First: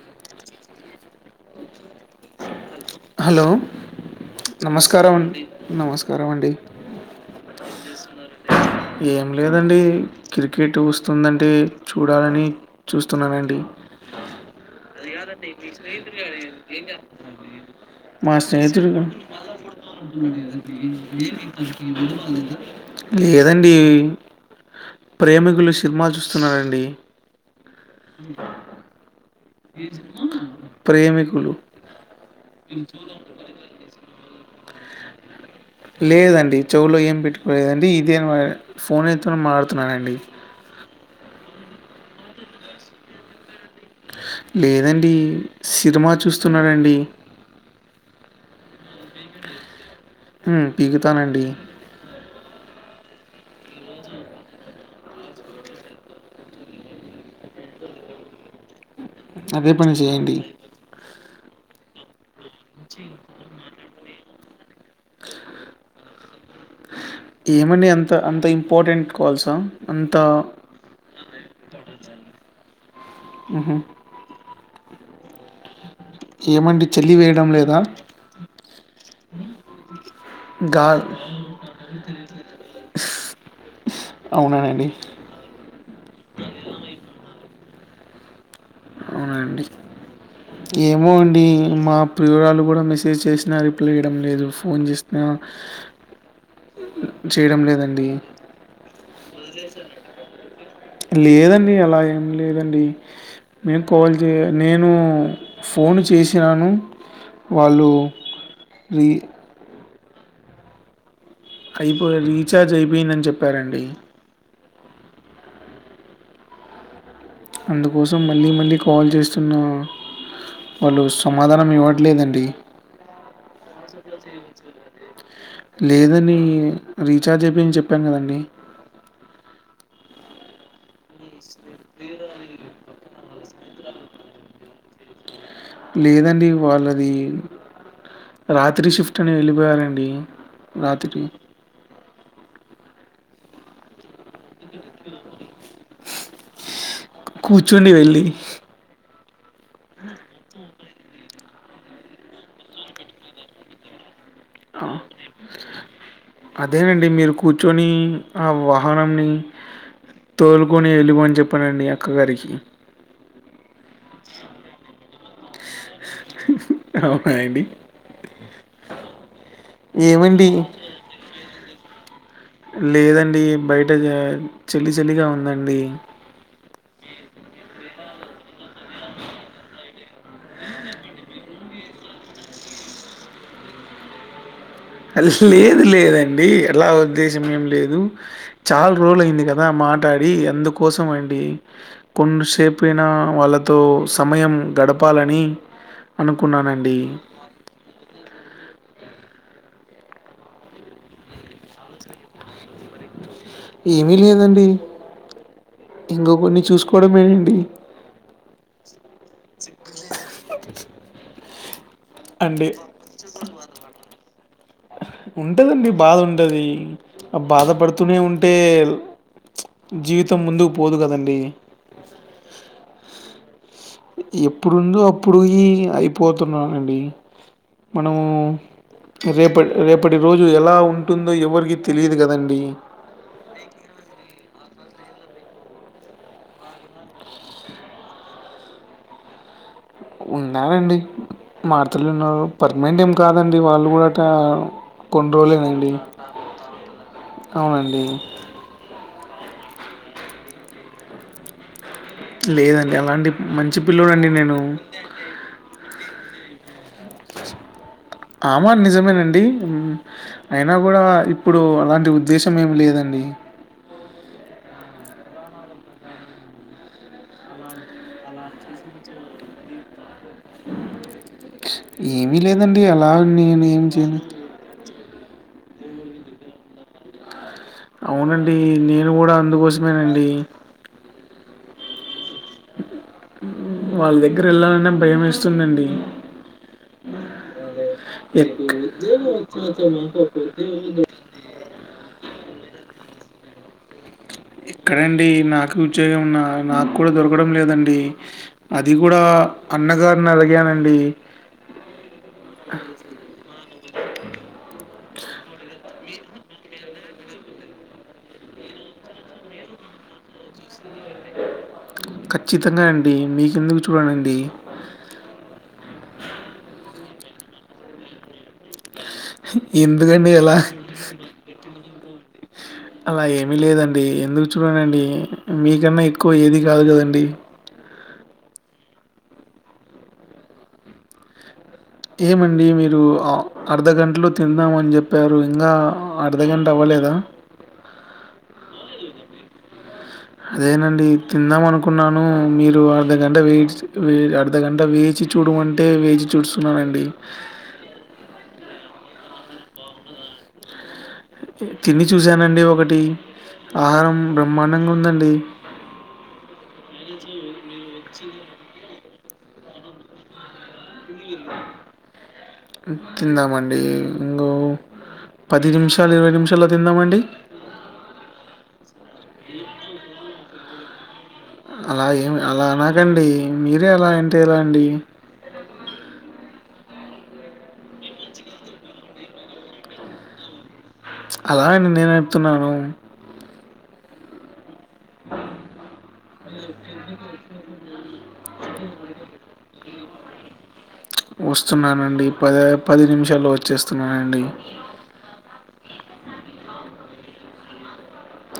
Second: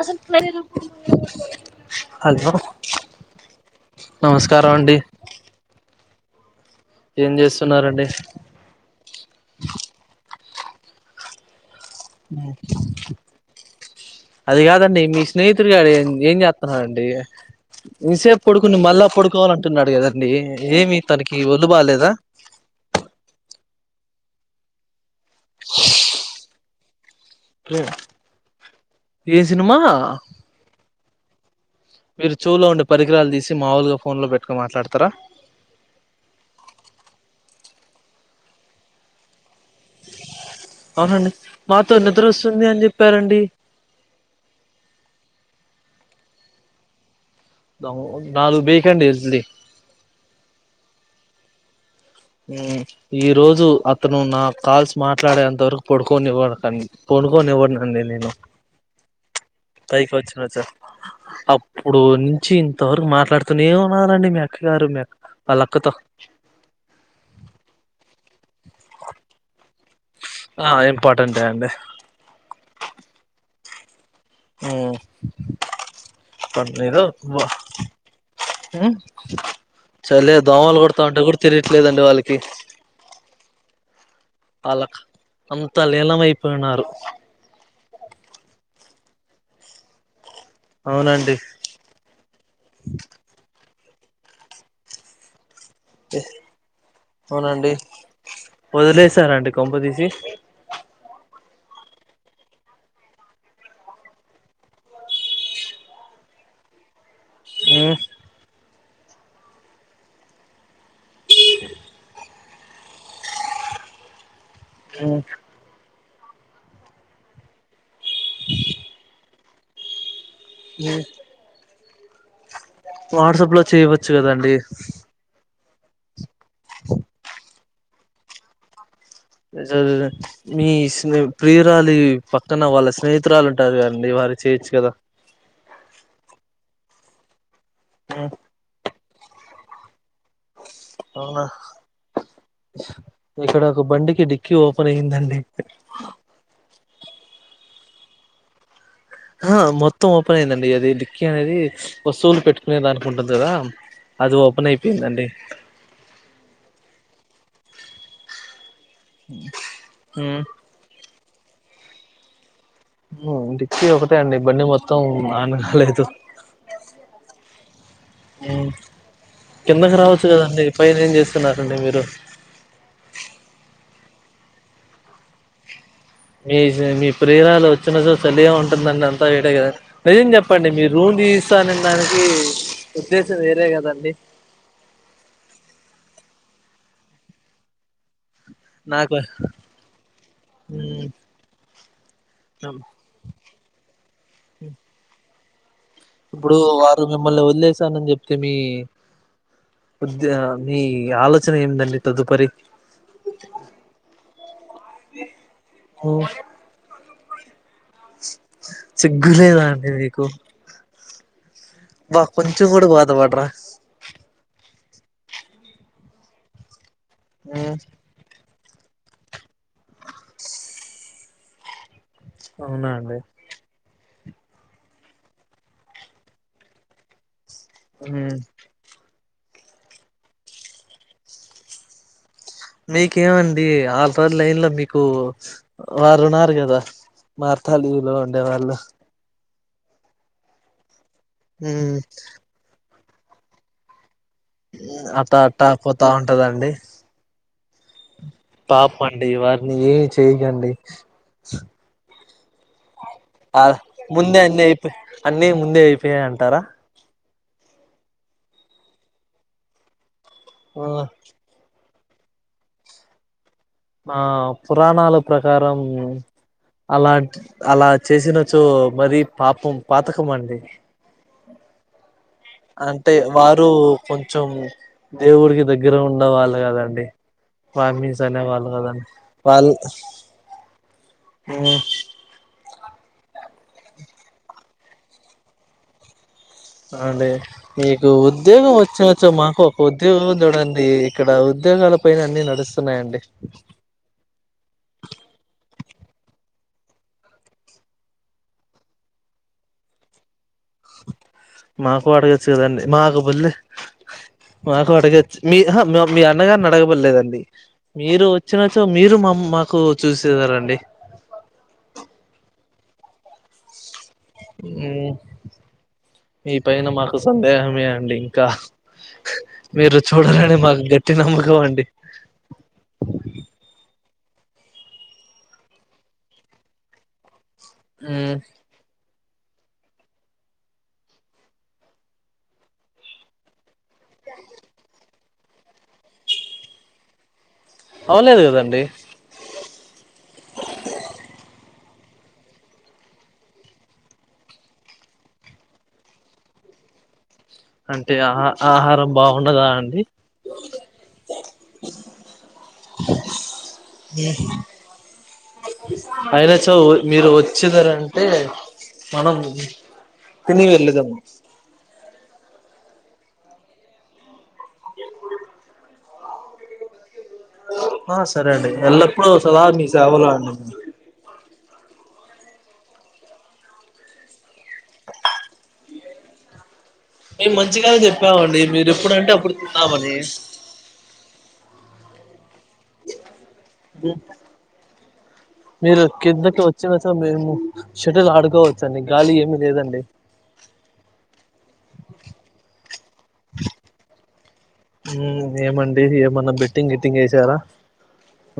అసలక్ మెనీలు హలో నమస్కారం అండి నమస్కార అండి ఏం చేస్తున్నరండి? ఏం లేదండి క్రికెట్ వస్తుందంటే చూడాలని ఒకే చూస్తున్నానండి అది కాదండి మీ స్నేహితుడి గారు ఏం ఏం చేస్తున్నరండి? మా మిసేపు పడుకుని స్నేహితుడు మళ్ళా పడుకోవాల అంటున్నాడు కదండి ఏమి తనకి ఒళ్లు బాలేేదా? లేదండి ప్రేమికులు సినిమా చూస్తున్నానండి. ఏ సినిమా ప్రేమికులు మీరు చెవిలో ఉండే పరికరాలు తీసి మాముూలుగా ఫోన్ లో పెట్టుకొని మాట్లాడతారా లేదండి చెవులో ఏం పెట్టుకోలేదండి ఇదే ఫోనీతోనే మాటాడుతున్నానండి. ఆహా మాతో నిద్రోస్తుంది అని చెప్పారండి లేదండి సినిమా చూస్తున్నాడండి హలో నాలుగు బీకండి ఇడి హ్మ్మ్ పీగుతానండి హ్మ్మ్ ఈ రోజు అతను నా కాల్స్ మాట్లాడేంత వరకు పడుకోనివ్వడు తనని పడుకోనివ్వనండి నేను అదే పని చేయండి పైకొచ్చచ్చా అప్పుడు నుంచి ఇంతవరకు మాట్లాడ అతనే ఉన్నారన్డి మీ అక్క గారు మీ అక్క వాళ్లక్కతో ఏమండీ అంత అంత ఇంపార్టెంట్ కాల్సా అంత ఆ ఇంపార్టెంటే అండి ఊహు ఊ బట్ ఏమండి ఏదో చలి వేయడం లేదా సర్లే దోమలు గా కొడతా ఉంటే కూడా తెలిట్లేదండి వాళ్ళకి అవునానండి వాళ్ళకి అంతా లీలమైపోయినారు అవునండి ఏమో అవునండి అండి మా ప్రియురాలు కూడా మెసేజ్ చేసినా రిప్లై ఇయడం లేదు ఫోన్ చేసిన చేయడం అవునండి లేదండి వదిలేసారండి కొంపదీసి లేదండి అలా ఏం లేదండి నేను కాల్ చేయ నేను ఫోన్ చేశాను వాళ్ళు రీ అయిపోయి రీఛార్జ్ అయిపోయిందని చెప్పారండి ఆ అందుకోసం మళ్ళీ మళ్ళీ కాల్ చేస్తున్న వాళ్ళు సమాధానం ఇవ్వట్లేదండి వాట్సాప్ లో చేయవచ్చు కదండి లేదని రీఛార్జ్ అయిపోయిందని చెప్పాను కదండి మీ ప్రియురాలి పక్కన వాళ్ళ స్నేహి తురాలు ఉంటారు కదండి వారికి చేయొచ్చు కదా లేదండి వాళ్ళది ఆ రాత్రి షిఫ్ట్ అని వెళ్ళిపోయారండి రాత్రి అవునా ఇక్కడోక బండికి డిక్ కి ఓపెన్ అయ్యిందండి కూర్చుండి వెళ్ళి ఆ మొత్తం ఓపెన్ అయిందండి అది కి అది వస్తువులు పెట్టుకునే దానికుంటుంది కదా అది ఓ ఆ అదేనండి మీరు కూర్చొని ఆ వాహనంని హ్మ్ తోలుకొని వెళ్లమని చెప్పానండి అక్కగారికి. హ్మ్ డిక్కీ ఒకటె అండి బండి మొత్తం నానలేదు అవునా అండి హ్మ్ కిందకి రావచ్చు ఏమండి? కదండి పైన ఏం చేస్తున్నారండి మీరు లేదండి బయట చలి చలిగా ఉందండి మీ మీ ప్రియురాలు వచ్చిన సో చలిగా ఉంటుందండి అంతా వేడే గదా నిజం చెప్పండి మీరు రూమ్ తీసిస్తాన్ అనడానికి ఉద్దేశం వేరే కదండి లేదు లేదండి అలా ఉద్దేశం ఏం లేదు చాల్ నాకు రోజులయింది కదా మాట్ టడి అందుకోసం అండి కొన్ని హ్మ్ సెపయినా వాళ్ళ తో సమయం గడపాలని ఇప్పుడు అనుకున్నానండి. వారు మిమ్మల్ని వదిలేసానని చెప్తి మీ ఉధ్య మీ ఆలోచన ఏందండి తదుపరి ఏమీ లేదండి ఇంగకొన్ని చూసుకోవడమేనండి సిగ్గులేదా అండి మీకు బా కొంచెం అంటే కూడా బాధపడరా ఉంటదండి బాధ ఉంటది ఆ బాధ పడుతూనే ఉంట్ టేల్ జీవితం ముందుకు పోదు కదండి అవునా అండి ఎప్పుడుందో అప్పుడు ఇయి అయిపోతున్నానండి మనము రేపట్ రేపటి రోజు ఎలా ఉంటుందో ఎవరికిీ తెలియదు కదన్ మీకేమండి అల్టైర్ లైన్ లో మీకు వారు ఉన్నారు కదా మార్తాల్లిలో ఉండే వాళ్ళు ఉన్నారండి మార్తాల్లిలో ఉన్నారు పర్మనెంట్ ఏం కాదండి వాళ్ళు కూడా ట అట్టా అట్టా పోతా ఉంటదండి అవునండి పాపమండి వారిని ఏమి చెయకండి లేదండి అవండి హ ముందే అన్నీ అయిపోయ్ అన్నీ ముందే అయిపోయాయ్ అంటారా ఆ మాట్ నిజమేనండి హ్మ్ అయినా కూడా ఇప్ ఇప్పుడు అలాంటి ఉద్దేశం ఏమ్ లేదండి ఆ పురాణాల ప్రకారం అలాన్టి అలా చేసినచో మరి పాపం పాతకం అండి ఏమి లేదండి అలా అంటే నేను వారు ఏమి చేయను [inaudible] దేవుడికి దగ్గర ఉండవాళ్ళు కదండి వామిస్ అనే అవునండి వాళ్ళు కదాం నేను కూడా వాళ్ అందుకోసమేనండి హ్మ్ వాళ్ దగ్గర ఎళ్ళాలనే భయం వెస్తుందండి అండి మీకు ఎక్క ఉద్యోగం వచ్చినచ్చో మాకు ఒక ఉద్యోగం చూడండి ఇక్కడ ఉద్యోగాల పైన అన్ని నడుస్తున్నాయండి ఎక్కడండి నాకు ఉద్యోగం న్నా నాకు కూడా దొరకడం లేదండి అది కూడా అన్నగారిని అలిగాను అండి మాకు అడగొచ్చు కదండి మాకుబులు మాకు అడగచ్చు మీఆహా మీ అన్నగారిని అడగమనలేదండి మీరు వచ్చినో మీరు మా మాకు చూసేదరండీ ఖచ్చితంగా అండి మీకెందుకు చూడానండి మీ పైన మాకు సందేహమే అండి ఇంకా మీరు ఎందుకండి అలా? చూడాలని మాకు గట్టి నమ్మకం అండి అలా ఏమీ లేదండి ఎందుకు చూడనండి మీకన్నా ఎక్కువ ఏది కాదు కదండి ఊ ఏమండి మీరు అర్ధగంటలో తిన్నామని చెప్పారు ఇంగా అర్ధగంట అవ్వలేదా అవలేదు కదండి అదేనండి తిందాం అనుకున్నాను మీరు అర్ధగంట వే అర్ధగంట వేచి చూడమంటే వేచి చూస్తున్నానండి అంటే ఆహ ఆహారం బాగుండదా అండి తిని చూసానండి ఒకటి ఆహారం బ్రహ్మాండంగా ఉందండి అయినా చో మీరు వచ్చేదరు అంటే మనం తిని వెళ్ళేదేము తిందామండి ఇంగో పది నిమిషాలు ఇరవై నిమిషాల్లో తిందామండి ఆ సరే అండి ఎల్లప్పుడూ సదా మీ సేవలో అండి అలా ఏమి అలా అనకండి మీరే అలా అంటే ఎలా అండి మేము మంచిగానే చెప్పామండి మీరు ఎప్పుడుంటే అప్పుడు తిందామని అలా అని నేను చెప్తున్నాను మీరు కిందకి వచ్చిన చో మేము షటిల్ ఆడుకోవచ్చండి గాలి ఏమి లేదండి వస్తున్నానండి పది పది నిమిషాల్లో వచ్చేస్తున్నానండి ఏమండి ఏమన్నా బెట్టింగ్ గిట్టింగ్ వేసారా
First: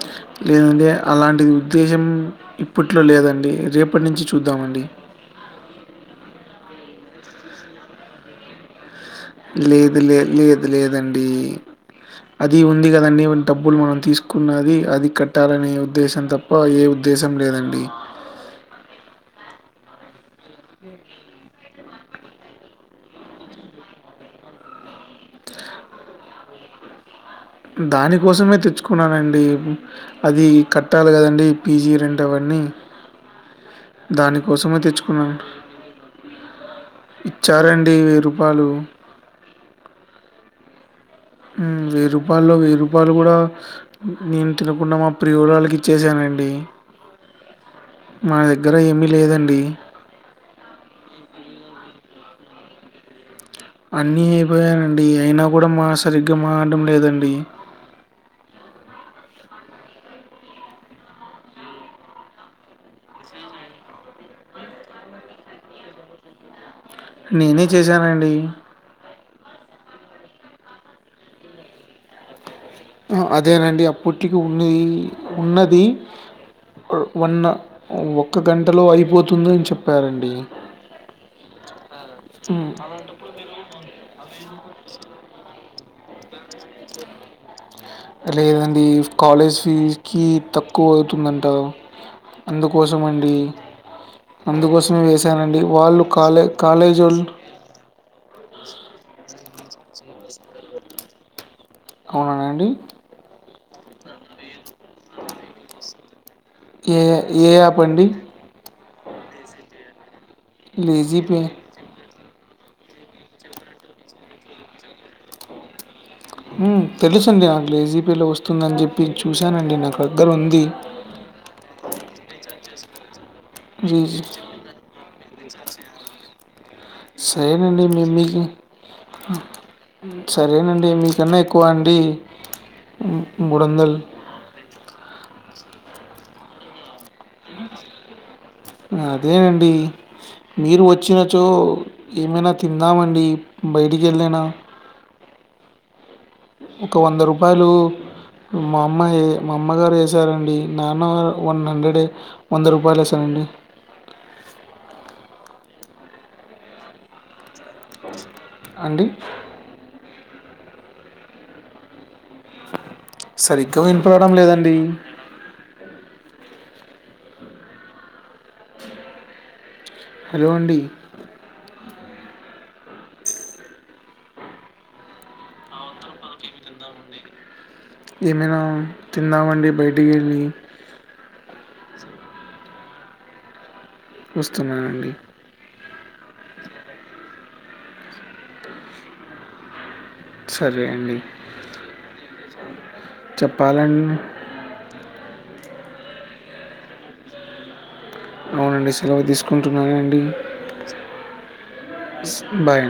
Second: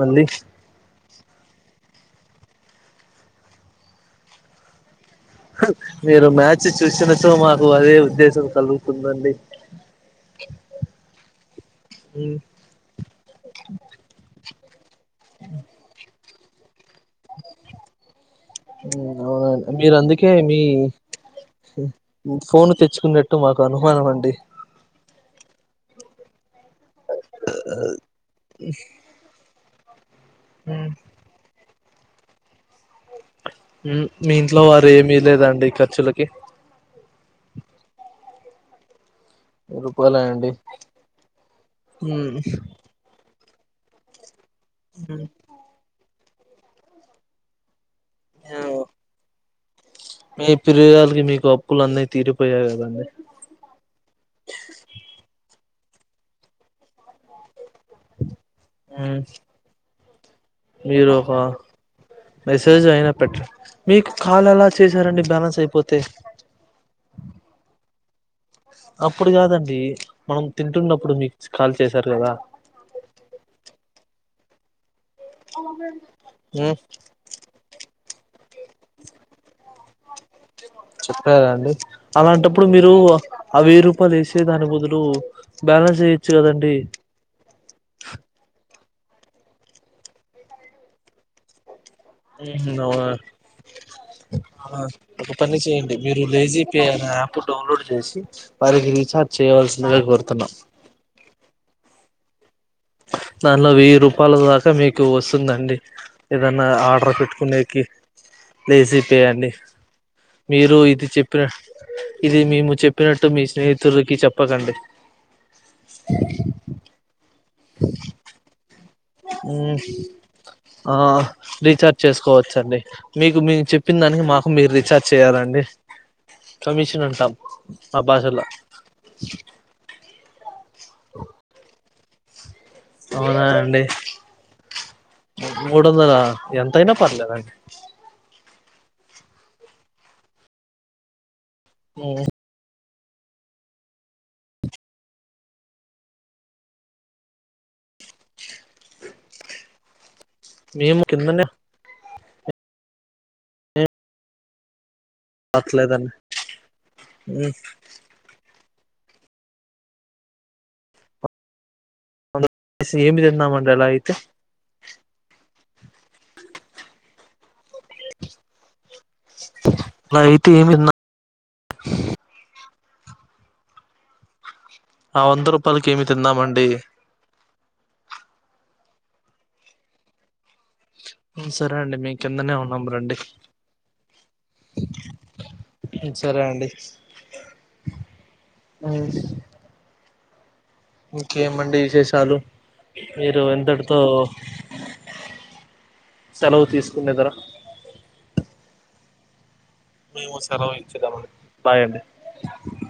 మళ్ళీ లేదండి అలాంటి ఉద్దేశం ఇప్పట్లో లేదండి రేపటి నుంచి చూద్దామండి మీరు మ్యాచ్ చూసిన చో మాకు అదే ఉద్దేశం కలుగు లేదు లే లేదు లేదు లేదండి అ అది ఉంది కదండి డబ్బులు మనం తీసుకున్నది అది కట్టాలనే ఉద్దేశం తప్ ఏ ఉద్దేశం లేదండి అవునండి మీరు అందుకే మీ ఫోను తెచ్చుకున్నట్టు మాకు అనుమానం అండి దానికోసమే తెచ్చుకున్నానండి అది కట్టాలి కదండి పీజీ రెంటు అవన్నీ మీ ఇంట్లో దానికోసమే వారు ఏమీ తెచ్చుకున్నాను. ఇయ్యలేదా అండి ఖర్చులకి ఇచ్చారండి వెయ్యి రూపాయలు రూపాయలు అండి వెయ్యి రూపాయల్లో వెయ్యి రూపాయలు కూడా నేను తినకుండా మా ప్రియురాలికి ఇచ్చేసానండి మా దగ్గర ఏమీ లేదండి మీ ప్రియురాలికి మీకు అప్పులు అన్నీ తీరిపోయాయి కదండీ అన్నీ అయిపోయాయండి అయినా కూడా మా సరిగ్గా మాటం లేదండి ఉమ్ మీరోహో మెసేజ్ అయినా పెట్ మీకు కాల్ ఎలా చేశారండి బ్యాలెన్స్ అయిపోతే నేనే చేశానండి అప్పుడు కాదండి మనం తింటున్నప్పుడు మీకు కాల్ చేశారు కదా అదేనండి అప్పుటికి ఉన్ని ఊ వన్ ఒక్క గంటలో అయిపోతుందని చెప్పారండి చెప్పారా అండి అలాంటప్పుడు హ్మ్. మీరు ఆ వెయ్యి రూపాయలు వేసే దాని బదులు బ్యాలెన్స్ వెయొచ్చు కదండి లేదండి ఫ్ కాలేజ్ ఫీజ్కి తక్కువ అవుతుందంటా అందుకోసం అండి అందుకోసమే ఒక పని వేసానండి చేయండి వాళ్ళు మీరు కాలే లేజీ పే అనే కాలేజోల్లు యాప్ డౌన్లోడ్ చేసి వారికి రీఛార్జ్ చేయవలసిందిగా కోర్తున్నాం అవునా అండి? దానిలో వెయ్యి రూపాయల దాకా మీకు వస్తుందండి ఏదన్నా ఏ ఆర్డర్ ఏ యాప్ పెట్కునేకి అండి? లేజి పే అండి మీరు ఇది లేజీ పే చెప్పిన ఇది మేము చెప్పినట్టు మీ స్నేహితులుకి చెప్పకండి ఊమ్ తెలుసండి నాకు లేజీపీలో వస్తుందని చెప్పి చూశానండి నా దగ్గర ఉంది ఆ రీఛార్జ్ చేసుకోవచ్చండి మీకు మీ చెప్పిన రీజ్ దానికి మాకు మీరు రీఛార్జ్ చేయాలండి కమిషన్ అంటాం సరేనండి. మా మీ మీకు భాషలో సరేనండి మీకన్నా ఎక్కువ అండి మ్ అవునా మూడు అండి వందల్ మూడు వందలా ఎంతైనా పర్లేదండ్ అదేనండి మీరు వచ్చినచో ఏమైనా తిందామండి బయటికి వెళ్ళినా ఒక వంద రూపాయలు మా అమ్మ ఏ మామ్మగారు వే సారండి మేము నాన్న కిందనే వన్ హండ్రెడ్ వంద రూపాయలు వేసారండి పట్లేదన్ ఊ అండి ఏమి తిన్నామండి సరిగ్గా అలా అయితే వినిపడడం లేదండి హలో అండి నైటేమిన్నా ఆ వంద రూపాలకి ఏమి తిందామండి? ఏమైనా తిందామండి బయటికి వెళ్ళి ఉమ్ సరే అండి మీ కిందనే ఉన్నాం రండి వస్తున్నా అండి సరే అండి నైస్ సరే అం ఇంకేమండి విశేషాలు మీరు ఇంతటితో చెప్పాలండి సెలవు తీసుకున్నేదర అవునండి సెలవు తీసుకుంటున్నానండి మేము సెలవు ఇచ్చుదామండి బాయ్ అండి బాయ్